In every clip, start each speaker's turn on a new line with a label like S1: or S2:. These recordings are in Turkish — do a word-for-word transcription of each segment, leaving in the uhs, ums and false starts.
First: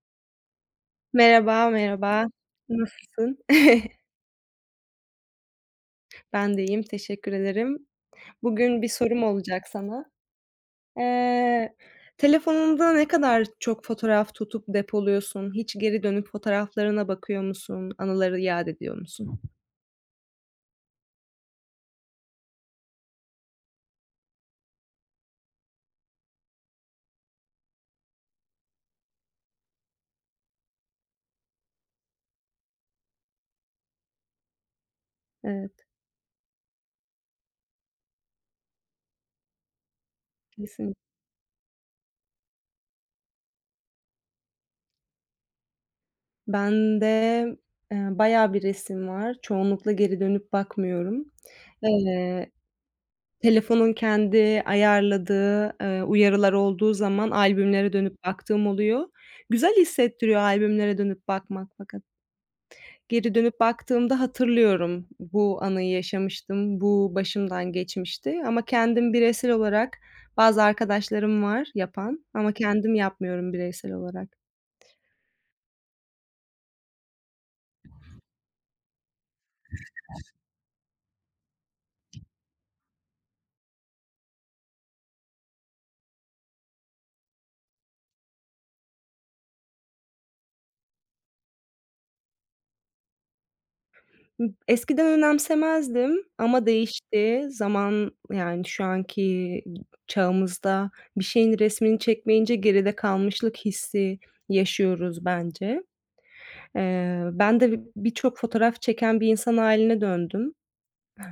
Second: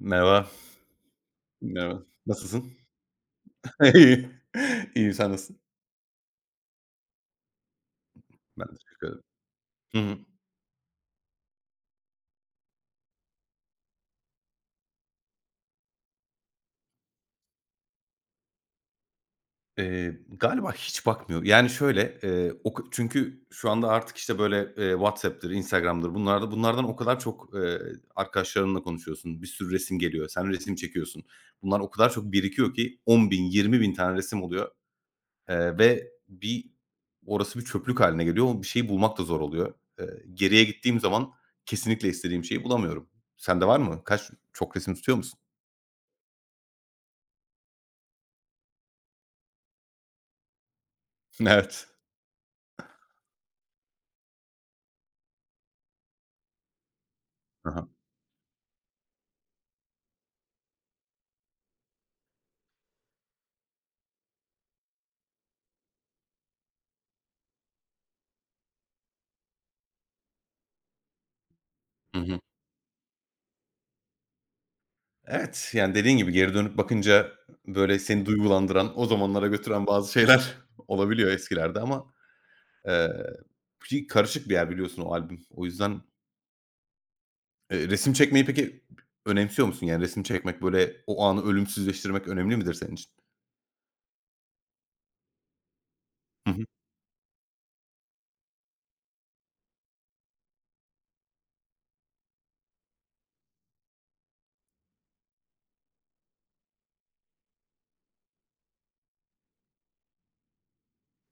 S1: Merhaba.
S2: Merhaba,
S1: Merhaba.
S2: merhaba.
S1: Nasılsın?
S2: Nasılsın?
S1: İyi. İyiyim, sen nasılsın?
S2: Ben de iyiyim, teşekkür ederim.
S1: Ben de
S2: Bugün bir
S1: teşekkür
S2: sorum
S1: ederim.
S2: olacak
S1: Hı
S2: sana.
S1: hı.
S2: Eee, Telefonunda ne kadar çok fotoğraf tutup depoluyorsun? Hiç geri dönüp fotoğraflarına bakıyor musun? Anıları yad ediyor musun?
S1: Eee, galiba hiç bakmıyor. Yani şöyle, eee, o ka çünkü şu anda artık, işte, böyle, eee, WhatsApp'tır, Instagram'dır bunlarda bunlardan o kadar çok, eee, arkadaşlarınla konuşuyorsun, bir sürü resim geliyor, sen resim çekiyorsun. Bunlar o kadar çok birikiyor ki on bin, bin tane resim oluyor. Eee,
S2: Evet,
S1: ve bir orası bir çöplük haline geliyor. O bir şeyi bulmak da zor oluyor. Eee, geriye
S2: kesin.
S1: gittiğim zaman kesinlikle istediğim şeyi bulamıyorum. Sende var mı? Kaç çok resim tutuyor musun?
S2: Bende, eee, bayağı bir resim var. Çoğunlukla geri dönüp bakmıyorum.
S1: Evet.
S2: Eee Telefonun kendi ayarladığı, eee, uyarılar olduğu zaman
S1: Hı hı.
S2: albümlere dönüp baktığım oluyor. Güzel hissettiriyor albümlere dönüp bakmak fakat. Geri dönüp baktığımda hatırlıyorum, bu anıyı yaşamıştım, bu başımdan geçmişti ama kendim bireysel olarak bazı arkadaşlarım var yapan
S1: Hı.
S2: ama kendim yapmıyorum bireysel olarak.
S1: Evet, yani, dediğin gibi geri dönüp bakınca, böyle, seni duygulandıran, o zamanlara götüren bazı şeyler olabiliyor eskilerde ama, eee, ki karışık bir yer biliyorsun o albüm. O yüzden, eee, resim çekmeyi peki önemsiyor musun? Yani resim çekmek, böyle, o anı ölümsüzleştirmek önemli midir senin için?
S2: Hıh. Eskiden önemsemezdim
S1: Hı hı.
S2: ama değişti. Zaman, yani, şu anki çağımızda bir şeyin resmini çekmeyince geride kalmışlık hissi yaşıyoruz bence. Eee, ben de bi birçok fotoğraf çeken bir insan hâline döndüm.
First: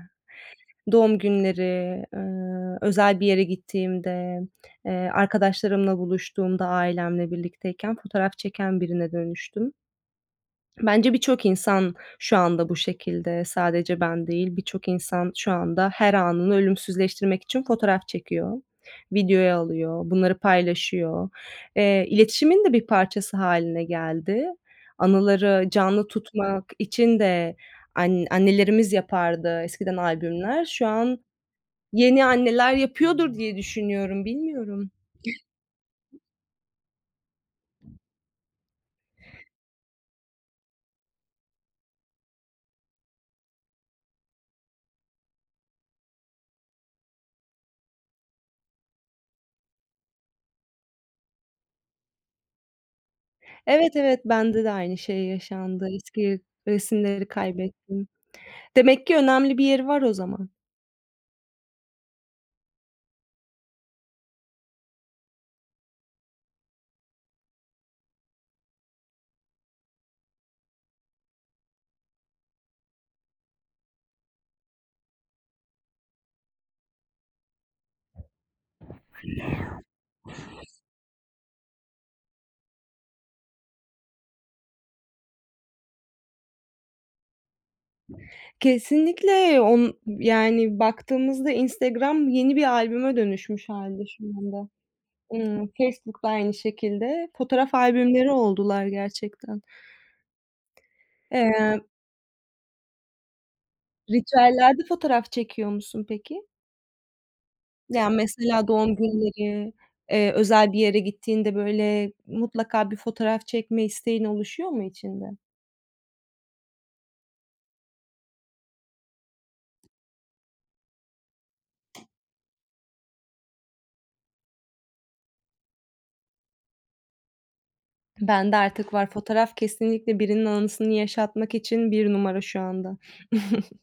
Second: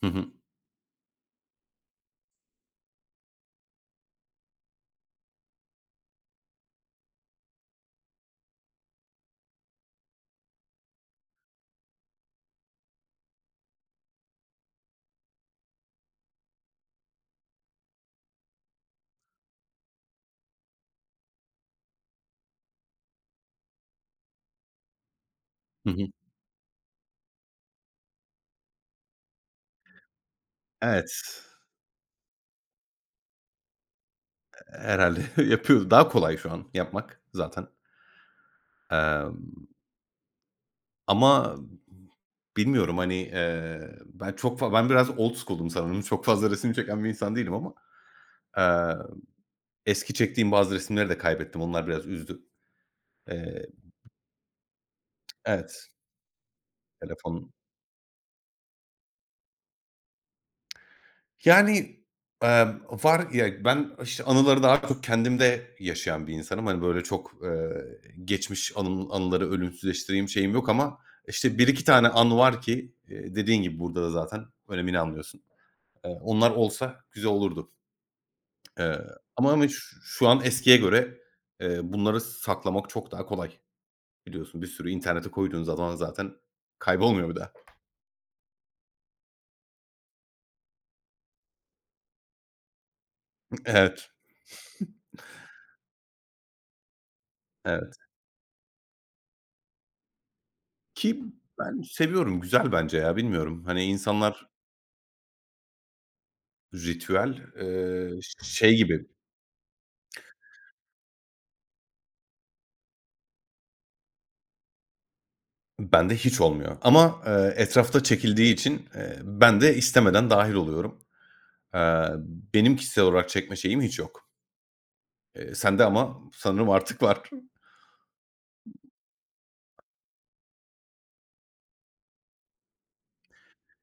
S1: Hı hı.
S2: Doğum günleri, eee, özel bir yere gittiğimde, eee, arkadaşlarımla buluştuğumda ailemle birlikteyken fotoğraf çeken birine dönüştüm. Bence birçok insan şu anda bu şekilde, sadece ben değil, birçok insan şu anda her anını ölümsüzleştirmek için fotoğraf çekiyor, videoya alıyor, bunları paylaşıyor. Eee, iletişimin de bir parçası haline geldi. Anıları
S1: Hı hı.
S2: canlı tutmak için de an annelerimiz yapardı eskiden albümler. Şu an
S1: Evet,
S2: yeni anneler yapıyordur diye düşünüyorum, bilmiyorum.
S1: herhâlde yapıyoruz. Daha kolay şu an yapmak zaten. Emm, ama Bilmiyorum, hani, eee, ben çok fa ben biraz old school'um sanırım. Çok fazla resim çeken bir insan değilim ama, eee, eski çektiğim bazı resimleri de kaybettim. Onlar biraz üzdü. Eee
S2: Evet, evet, bende de aynı şey yaşandı.
S1: Evet,
S2: Eski resimleri
S1: telefon.
S2: kaybettim. Demek ki önemli bir yeri var o zaman.
S1: Yani, emm, var ya, ben, işte, anıları daha çok kendimde yaşayan bir insanım. Hani, böyle, çok, eee, geçmiş anım anıları ölümsüzleştireyim şeyim yok ama, işte, bir iki tane anı var ki, eee, dediğin gibi burada da zaten önemini anlıyorsun. Eee, onlar olsa güzel olurdu. Eee, ama ama ş Şu an eskiye göre, eee, bunları saklamak çok daha kolay. Biliyorsun bir sürü internete koyduğun zaman zaten kaybolmuyor bir daha.
S2: Kesinlikle on yani baktığımızda Instagram yeni bir albüme dönüşmüş hâlde
S1: Evet,
S2: şu anda. Imm, Facebook da aynı şekilde. Fotoğraf
S1: evet.
S2: albümleri oldular gerçekten.
S1: Ki ben
S2: Eee,
S1: seviyorum, güzel bence ya, bilmiyorum. Hani, insanlar.
S2: ritüellerde fotoğraf çekiyor musun peki?
S1: Ritüel,
S2: Yani,
S1: eee,
S2: mesela
S1: şey
S2: doğum
S1: gibi,
S2: günleri, eee, özel bir yere gittiğinde, böyle, mutlaka bir fotoğraf çekme isteğin oluşuyor mu içinde?
S1: bende hiç olmuyor ama, eee, etrafta çekildiği için, eee, ben de istemeden dâhil oluyorum. Eee, Benim kişisel olarak çekme şeyim hiç yok. Eee, sende ama sanırım artık var.
S2: Bende artık var. Fotoğraf kesinlikle birinin anısını yaşatmak için bir numara şu anda.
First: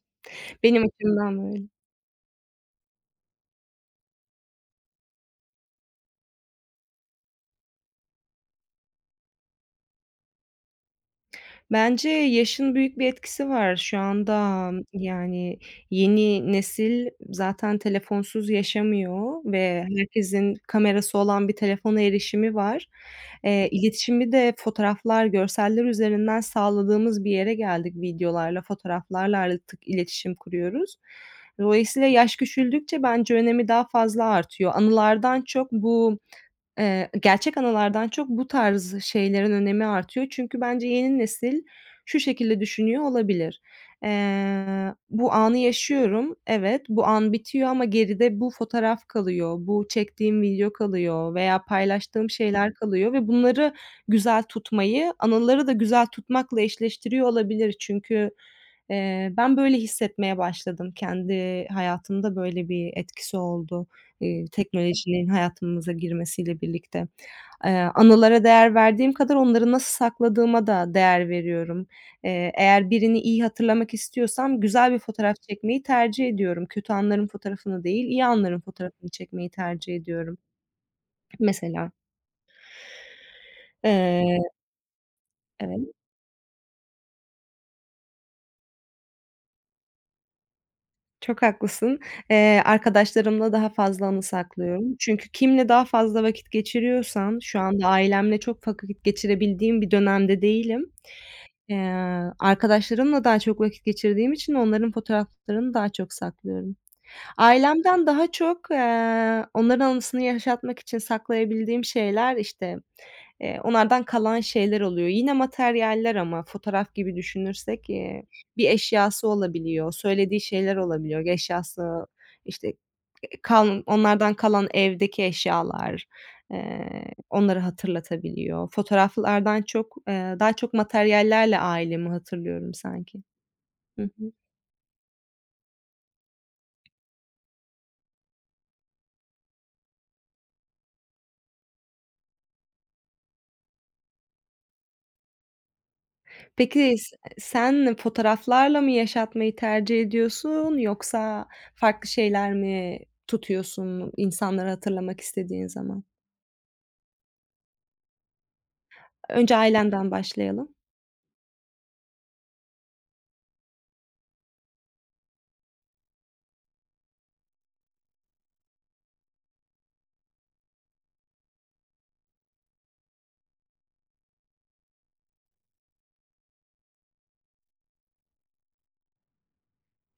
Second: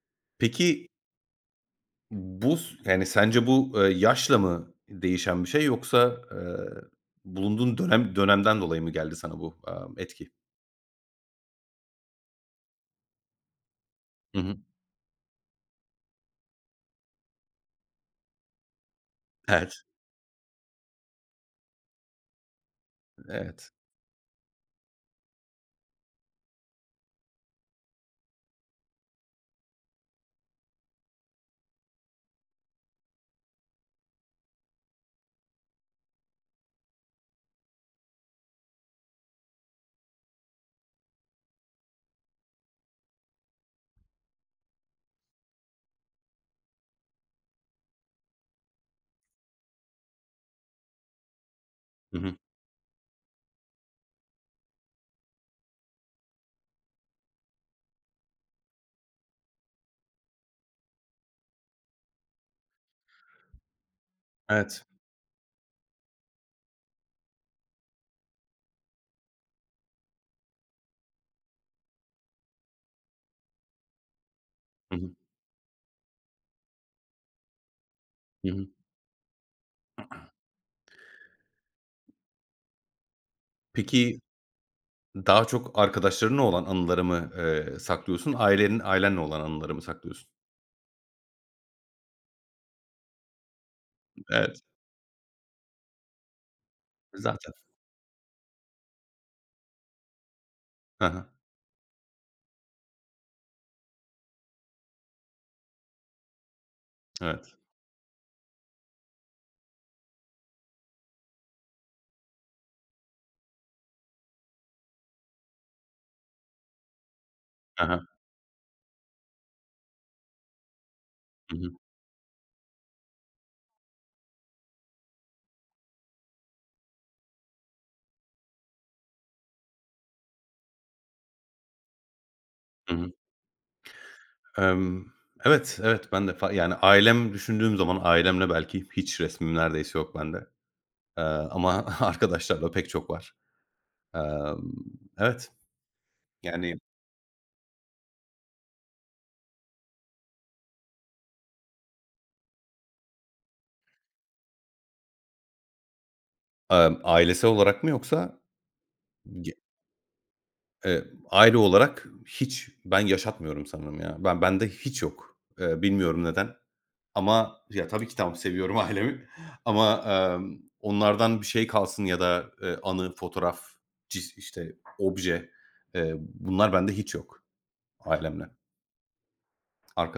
S2: Benim
S1: Peki,
S2: açımdan böyle.
S1: bu s yani, sence bu, eee, yaşla mı değişen bir şey yoksa, eee, bulunduğun dönem dönemden dolayı mı geldi sana bu, aaa, etki?
S2: Bence yaşın büyük bir etkisi var. Şu
S1: Hı hı.
S2: anda, yani, yeni nesil zaten telefonsuz yaşamıyor
S1: Evet,
S2: ve herkesin kamerası olan bir telefona erişimi var. Eee,
S1: evet.
S2: iletişimi de fotoğraflar, görseller üzerinden sağladığımız bir yere geldik. Videolarla, fotoğraflarla artık iletişim kuruyoruz. Dolayısıyla yaş küçüldükçe bence önemi daha fazla artıyor. Anılardan çok bu Eee, gerçek analardan çok bu tarz şeylerin önemi artıyor. Çünkü bence yeni nesil şu şekilde düşünüyor olabilir. Eee, bu anı yaşıyorum. Evet, bu an bitiyor ama geride bu fotoğraf kalıyor, bu çektiğim video kalıyor veya
S1: Hı
S2: paylaştığım
S1: hı.
S2: şeyler kalıyor ve bunları güzel tutmayı, anıları da güzel tutmakla eşleştiriyor olabilir. Çünkü, eee, ben böyle hissetmeye başladım. Kendi hayatımda böyle bir etkisi oldu. Eee,
S1: Evet.
S2: teknolojinin hayatımıza girmesiyle birlikte. Eee, anılara değer verdiğim kadar onları nasıl sakladığıma da değer veriyorum. Eee, eğer birini iyi hatırlamak istiyorsam güzel
S1: Hı
S2: bir
S1: hı.
S2: fotoğraf çekmeyi tercih ediyorum. Kötü anların fotoğrafını değil, iyi
S1: Hı
S2: anların
S1: hı.
S2: fotoğrafını çekmeyi tercih ediyorum mesela.
S1: Peki.
S2: Eee,
S1: Daha çok
S2: evet,
S1: arkadaşlarınla olan anıları mı, eee, saklıyorsun? Ailenin ailenle olan anıları mı saklıyorsun?
S2: çok haklısın. Eee, arkadaşlarımla daha fazla anı
S1: Evet,
S2: saklıyorum. Çünkü kimle daha fazla vakit geçiriyorsam
S1: zaten.
S2: şu anda ailemle çok vakit geçirebildiğim bir dönemde değilim.
S1: Hı hı.
S2: Eee, arkadaşlarımla daha çok vakit geçirdiğim için onların fotoğraflarını daha çok saklıyorum.
S1: Evet.
S2: Ailemden daha çok, eee, onların anısını yaşatmak için saklayabildiğim şeyler, işte, eee, onlardan kalan şeyler oluyor. Yine materyaller ama fotoğraf gibi
S1: Hı
S2: düşünürsek,
S1: hı.
S2: eee, bir eşyası olabiliyor, söylediği şeyler olabiliyor.
S1: Hı hı.
S2: Eşyası, işte Kal onlardan kalan evdeki eşyalar, eee, onları hatırlatabiliyor. Fotoğraflardan çok, eee, daha çok materyallerle ailemi hatırlıyorum
S1: Hı hı.
S2: sanki. Hı hı.
S1: Emm, evet, evet, ben de fa yani, ailem düşündüğüm zaman ailemle belki hiç resmim neredeyse yok bende. Eee, Ama arkadaşlarla pek çok var. Emm, evet, yani,
S2: Peki s sen fotoğraflarla mı yaşatmayı tercih ediyorsun yoksa farklı şeyler mi tutuyorsun insanları hatırlamak istediğin zaman?
S1: emm, ailesel olarak mı yoksa ge
S2: Önce ailenden başlayalım.
S1: eee, aile olarak hiç ben yaşatmıyorum sanırım ya. Ben bende hiç yok. Eee, bilmiyorum neden. Ama ya, tabii ki tamam, seviyorum ailemi ama, emm, onlardan bir şey kalsın ya da, eee, anı, fotoğraf, cis işte, obje, eee, bunlar bende hiç yok ailemle,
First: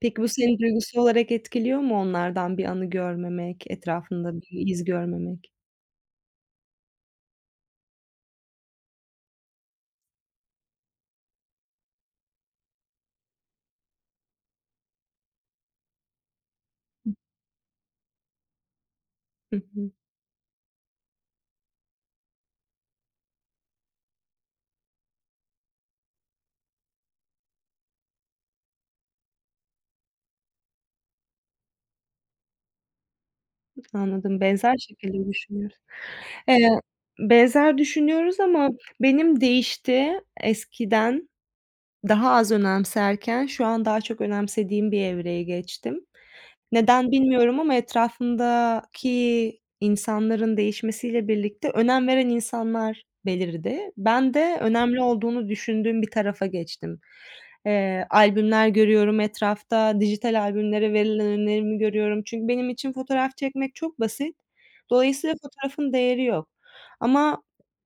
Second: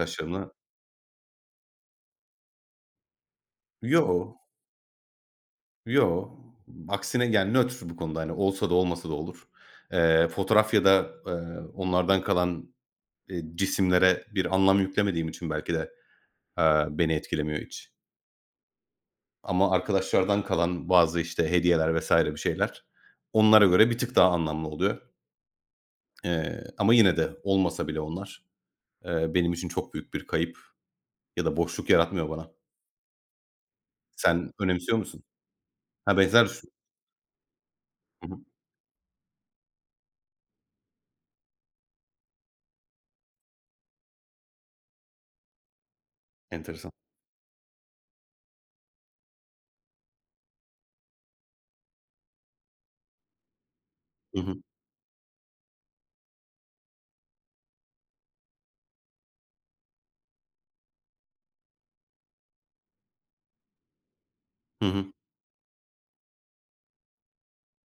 S2: Peki bu seni duygusal olarak etkiliyor mu onlardan bir anı görmemek, etrafında
S1: Yo,
S2: bir iz görmemek?
S1: yo. Aksine, yani, nötr bu konuda, hani, olsa da olmasa da olur. Eee, fotoğraf ya da, eee, onlardan kalan, eee, cisimlere bir anlam yüklemediğim için belki de, eee, beni etkilemiyor hiç.
S2: Hı
S1: Ama
S2: hı.
S1: arkadaşlardan kalan bazı, işte, hediyeler vesaire bir şeyler onlara göre bir tık daha anlamlı oluyor. Eee, ama yine de olmasa bile onlar, eee, benim için çok büyük bir kayıp ya da boşluk yaratmıyor bana.
S2: Anladım.
S1: Sen
S2: Benzer
S1: önemsiyor musun?
S2: şekilde düşünüyoruz.
S1: Ha, benzer düşün.
S2: Eee, benzer
S1: Hı hı.
S2: düşünüyoruz ama benim değişti. Eskiden, daha az önemserken şu an daha çok önemsediğim bir evreye geçtim.
S1: Enteresan.
S2: Neden bilmiyorum ama etrafımdaki insanların değişmesiyle birlikte önem veren insanlar belirdi. Ben
S1: Hı
S2: de
S1: hı.
S2: önemli olduğunu düşündüğüm bir tarafa geçtim. Eee, albümler görüyorum etrafta, dijital albümlere verilen önerimi görüyorum. Çünkü benim için fotoğraf çekmek çok basit.
S1: Hı hı.
S2: Dolayısıyla fotoğrafın değeri yok. Ama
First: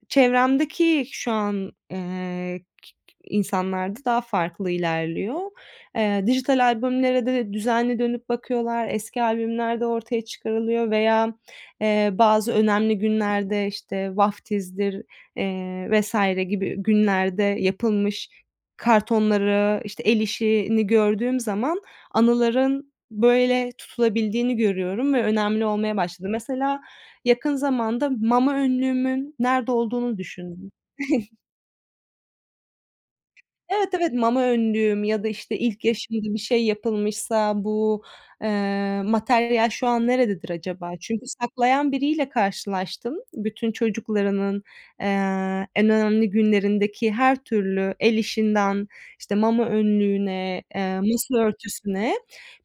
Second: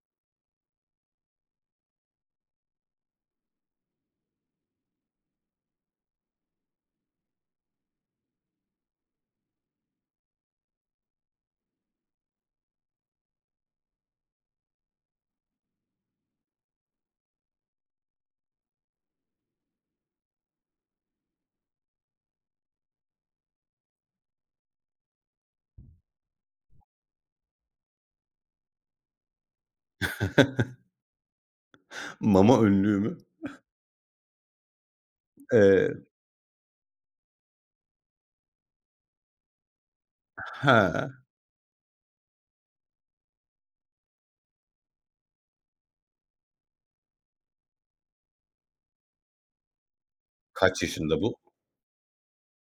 S2: çevremdeki şu an, eee insanlarda daha farklı ilerliyor. Eee, dijital albümlere de düzenli dönüp bakıyorlar. Eski albümler de ortaya çıkarılıyor veya, eee, bazı önemli günlerde, işte, vaftizdir, eee, vesaire gibi günlerde yapılmış kartonları, işte, el işini gördüğüm zaman anıların böyle tutulabildiğini görüyorum ve önemli olmaya başladı. Mesela yakın zamanda mama önlüğümün nerede olduğunu düşündüm.
S1: Mama önlüğü mü?
S2: Evet, evet, mama önlüğüm ya da, işte, ilk
S1: Eee,
S2: yaşımda bir şey yapılmışsa bu, eee, materyal şu an nerededir acaba?
S1: ha.
S2: Çünkü saklayan biriyle karşılaştım. Bütün çocuklarının, eee, en önemli günlerindeki her türlü el işinden, işte, mama önlüğüne,
S1: Kaç
S2: eee,
S1: yaşında bu?
S2: masa örtüsüne,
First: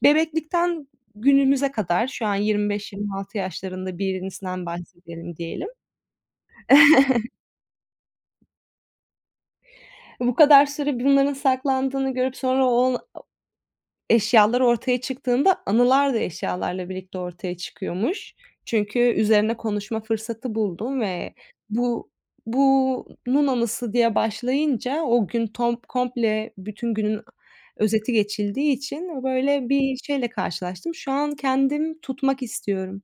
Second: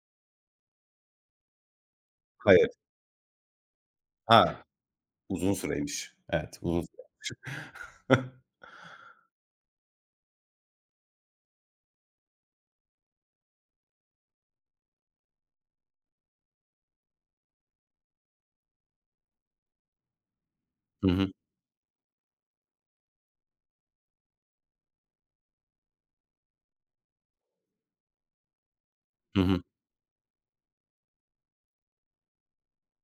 S2: bebeklikten günümüze kadar şu an
S1: Hayır.
S2: yirmi beş yirmi altı yaşlarında
S1: Ha,
S2: birisinden bahsedelim
S1: uzun
S2: diyelim.
S1: süreymiş. Evet, uzun süre.
S2: Bu kadar süre bunların saklandığını görüp sonra o Eşyalar ortaya çıktığında anılar da eşyalarla birlikte ortaya çıkıyormuş. Çünkü üzerine konuşma fırsatı buldum
S1: Hı hı.
S2: ve bu bunun anısı diye başlayınca o gün tom komple bütün günün özeti geçildiği için
S1: Hı hı.
S2: böyle bir şeyle karşılaştım. Şu an kendim tutmak istiyorum.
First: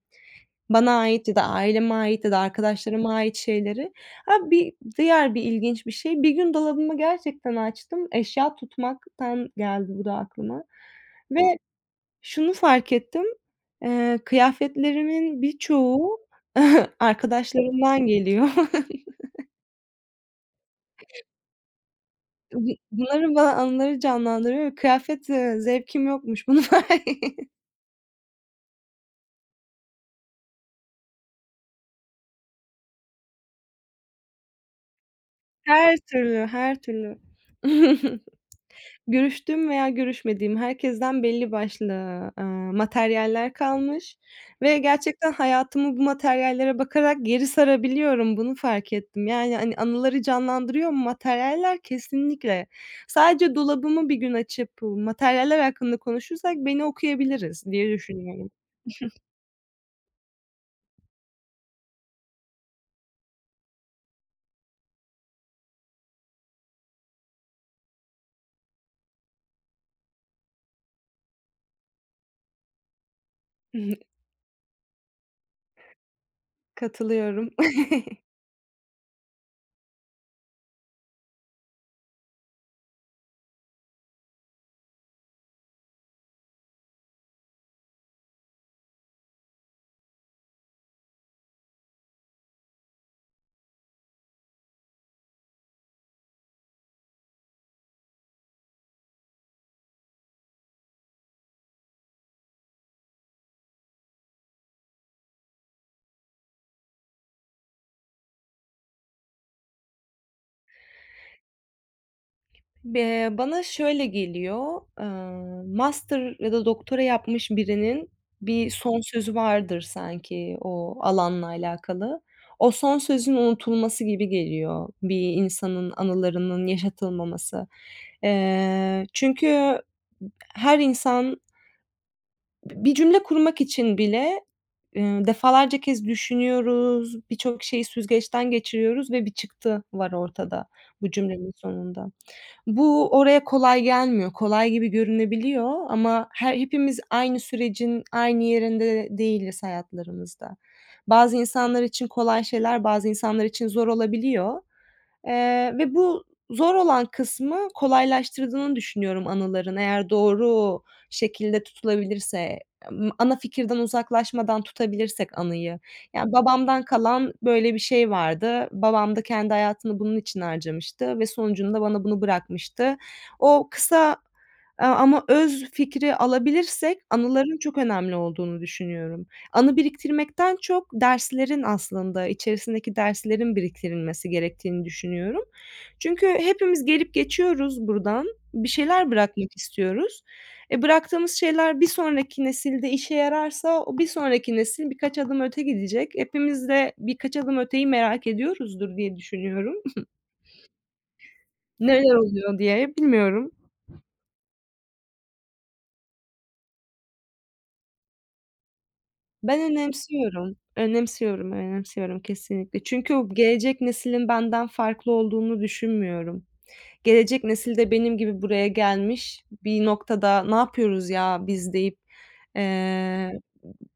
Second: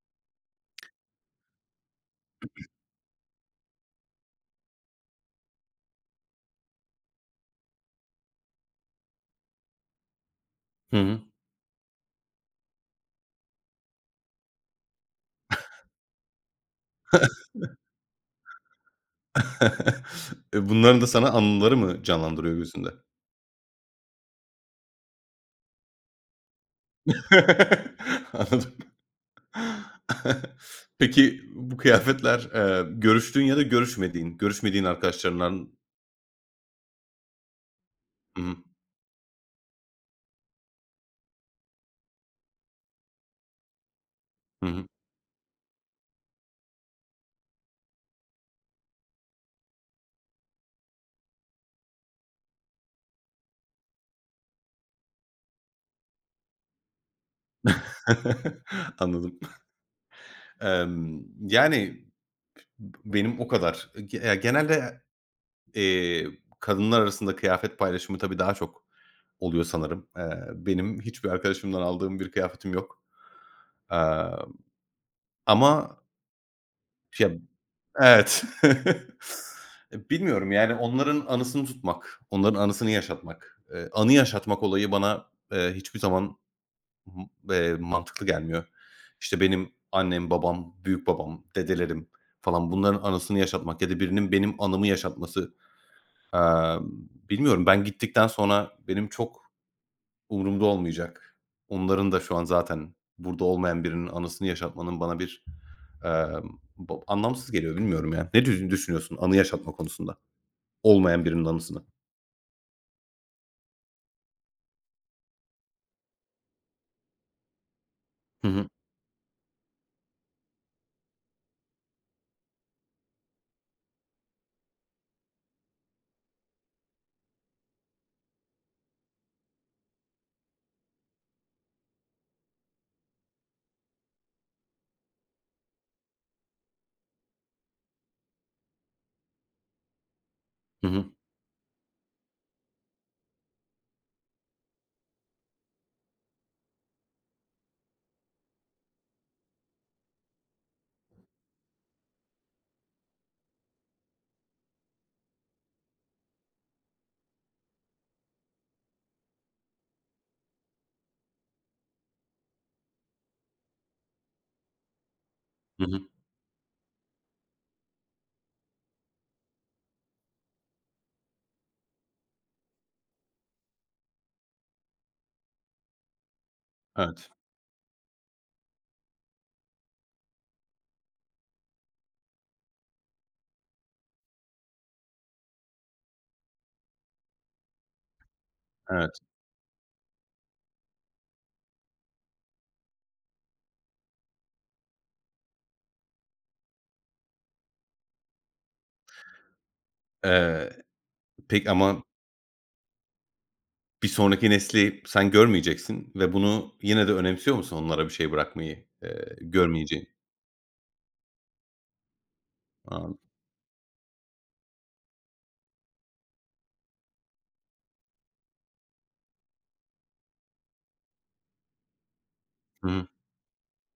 S2: Bana ait ya da aileme ait ya da arkadaşlarıma ait şeyleri. Ha, bir diğer bir ilginç bir şey, bir gün dolabımı gerçekten açtım, eşya tutmaktan geldi bu da aklıma
S1: Hı hı.
S2: ve şunu fark ettim, eee, kıyafetlerimin birçoğu arkadaşlarımdan geliyor.
S1: E, bunların da sana anıları mı canlandırıyor
S2: Bu
S1: gözünde?
S2: bunların bana anıları canlandırıyor ve kıyafet, eee, zevkim yokmuş. Bunu fark
S1: Anladım. Peki, bu kıyafetler, eee, görüştüğün ya da görüşmediğin, görüşmediğin arkadaşlarından.
S2: Her türlü, her türlü.
S1: Hı hı.
S2: Görüştüğüm veya görüşmediğim herkesten belli başlı, eee, materyaller kalmış
S1: Hı
S2: ve
S1: hı.
S2: gerçekten hayatımı bu materyallere bakarak geri sarabiliyorum. Bunu fark ettim. Yani, hani, anıları canlandırıyor mu materyaller? Kesinlikle. Sadece dolabımı bir gün açıp, materyaller hakkında konuşursak beni okuyabiliriz diye düşünüyorum.
S1: Anladım. Emm, yani, benim o kadar. Ge ya, genelde, eee, kadınlar arasında kıyafet paylaşımı tabii daha çok oluyor sanırım. Eee, benim hiçbir arkadaşımdan aldığım bir kıyafetim yok. Eee, ama ya.
S2: Katılıyorum.
S1: Evet. E, bilmiyorum, yani, onların anısını tutmak, onların anısını yaşatmak, eee, anı yaşatmak olayı bana, eee, hiçbir zaman m eee, mantıklı gelmiyor. İşte, benim annem, babam, büyük babam, dedelerim falan bunların anısını yaşatmak ya da birinin benim anımı yaşatması, emm, bilmiyorum ben gittikten sonra benim çok. Umurumda olmayacak. Onların da şu an zaten burada olmayan birinin anısını yaşatmanın bana bir, emm, bo anlamsız geliyor bilmiyorum ya. Ne dü düşünüyorsun anı yaşatma konusunda? Olmayan birinin anısını.
S2: Eee, bana şöyle geliyor, eee, master ya da doktora yapmış birinin
S1: Hı hı.
S2: bir son sözü vardır sanki o alanla alakalı. O son sözün unutulması gibi geliyor bir insanın anılarının yaşatılmaması. Eee, çünkü her insan bir cümle kurmak için bile, eee, defalarca kez düşünüyoruz, birçok şeyi süzgeçten geçiriyoruz ve bir çıktı var ortada
S1: Hı hı.
S2: bu cümlenin sonunda. Bu oraya kolay gelmiyor. Kolay gibi görünebiliyor ama her hepimiz aynı sürecin aynı yerinde değiliz hayatlarımızda. Bazı insanlar için kolay şeyler, bazı insanlar için zor olabiliyor, eee, ve bu zor olan kısmı kolaylaştırdığını düşünüyorum anıların eğer doğru şekilde tutulabilirse, emm, ana fikirden uzaklaşmadan tutabilirsek anıyı.
S1: Hı hı.
S2: Yani, babamdan kalan böyle bir şey vardı. Babam da kendi hayatını bunun için harcamıştı ve sonucunda bana bunu bırakmıştı. O kısa, eee, ama öz fikri alabilirsek
S1: Evet,
S2: anıların çok önemli olduğunu düşünüyorum. Anı biriktirmekten çok derslerin aslında, içerisindeki derslerin biriktirilmesi gerektiğini düşünüyorum. Çünkü hepimiz gelip geçiyoruz buradan, bir şeyler
S1: evet.
S2: bırakmak istiyoruz e, bıraktığımız şeyler bir sonraki nesilde işe yararsa o bir sonraki nesil birkaç adım öte gidecek. Hepimiz de birkaç adım öteyi merak ediyoruzdur diye düşünüyorum.
S1: Eee, peki ama
S2: Neler oluyor diye bilmiyorum.
S1: bir sonraki nesli sen görmeyeceksin ve bunu yine de önemsiyor musun onlara bir şey bırakmayı, eee,
S2: Ben
S1: görmeyeceğin?
S2: önemsiyorum. Önemsiyorum, önemsiyorum kesinlikle. Çünkü
S1: Anladım.
S2: o gelecek neslin benden farklı olduğunu düşünmüyorum. Gelecek nesil de benim gibi buraya gelmiş, bir noktada "Ne yapıyoruz ya biz?" deyip,
S1: Hı hı.
S2: eee,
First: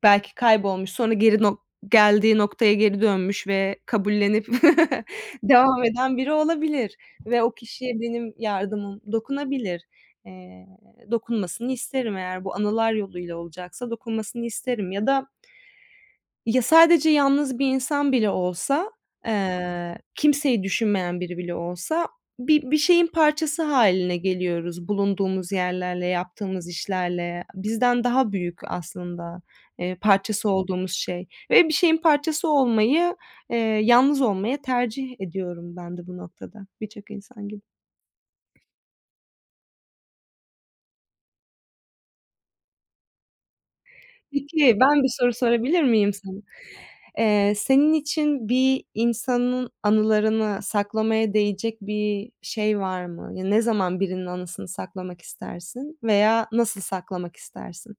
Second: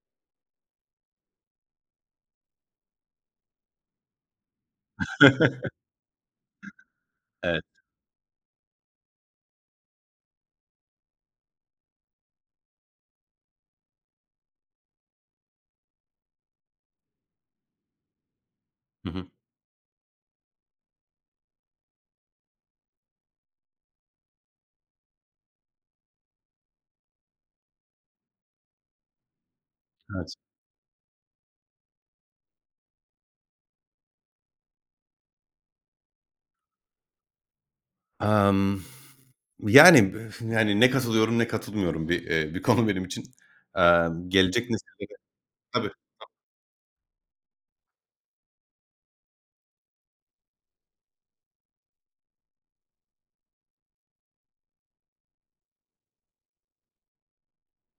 S2: belki kaybolmuş, sonra geri nok geldiği noktaya geri dönmüş ve kabullenip devam eden biri olabilir ve o
S1: Evet.
S2: kişiye benim yardımım dokunabilir. Eee, dokunmasını isterim eğer bu anılar yoluyla olacaksa dokunmasını isterim ya da ya, sadece yalnız bir insan bile olsa,
S1: Hı hı.
S2: eee, kimseyi düşünmeyen biri bile olsa bir bir şeyin parçası hâline geliyoruz bulunduğumuz yerlerle, yaptığımız işlerle. Bizden daha büyük aslında, eee,
S1: Evet.
S2: parçası olduğumuz şey ve bir şeyin parçası olmayı, eee, yalnız olmaya tercih ediyorum ben de bu noktada birçok insan gibi.
S1: Emm, Yani, yani, ne katılıyorum ne katılmıyorum bir, eee, bir konu benim için. Emm, gelecek
S2: Peki, ben bir
S1: nesillere.
S2: soru sorabilir
S1: Tabii.
S2: miyim sana? Eee, senin için bir insanın anılarını saklamaya değecek bir şey var mı? Ya, ne zaman birinin anısını saklamak istersin veya nasıl saklamak istersin?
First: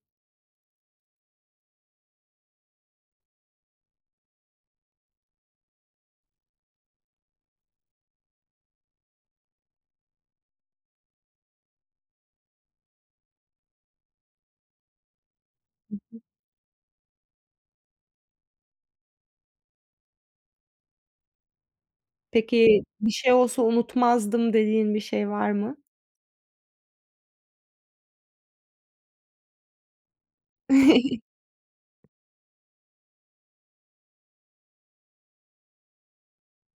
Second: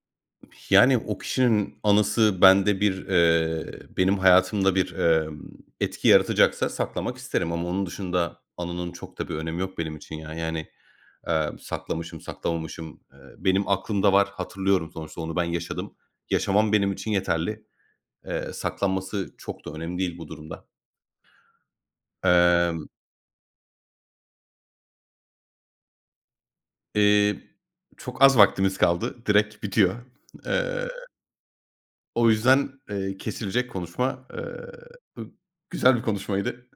S1: Yani, o kişinin anısı bende bir, eee, benim hayatımda bir, emm, etki yaratacaksa saklamak isterim ama onun dışında anının çok da bir önemi yok benim için ya. Yani, eee, saklamışım, saklamamışım, eee, benim aklımda var, hatırlıyorum sonuçta onu ben yaşadım. Yaşamam benim için yeterli. Eee, saklanması çok da önemli değil bu durumda.
S2: Peki,
S1: Emm
S2: bir şey olsa unutmazdım dediğin bir şey var mı?
S1: Eee, Çok az vaktimiz kaldı. Direkt bitiyor. Eee, O yüzden, eee, kesilecek konuşma. Eee, ı Güzel bir konuşmaydı.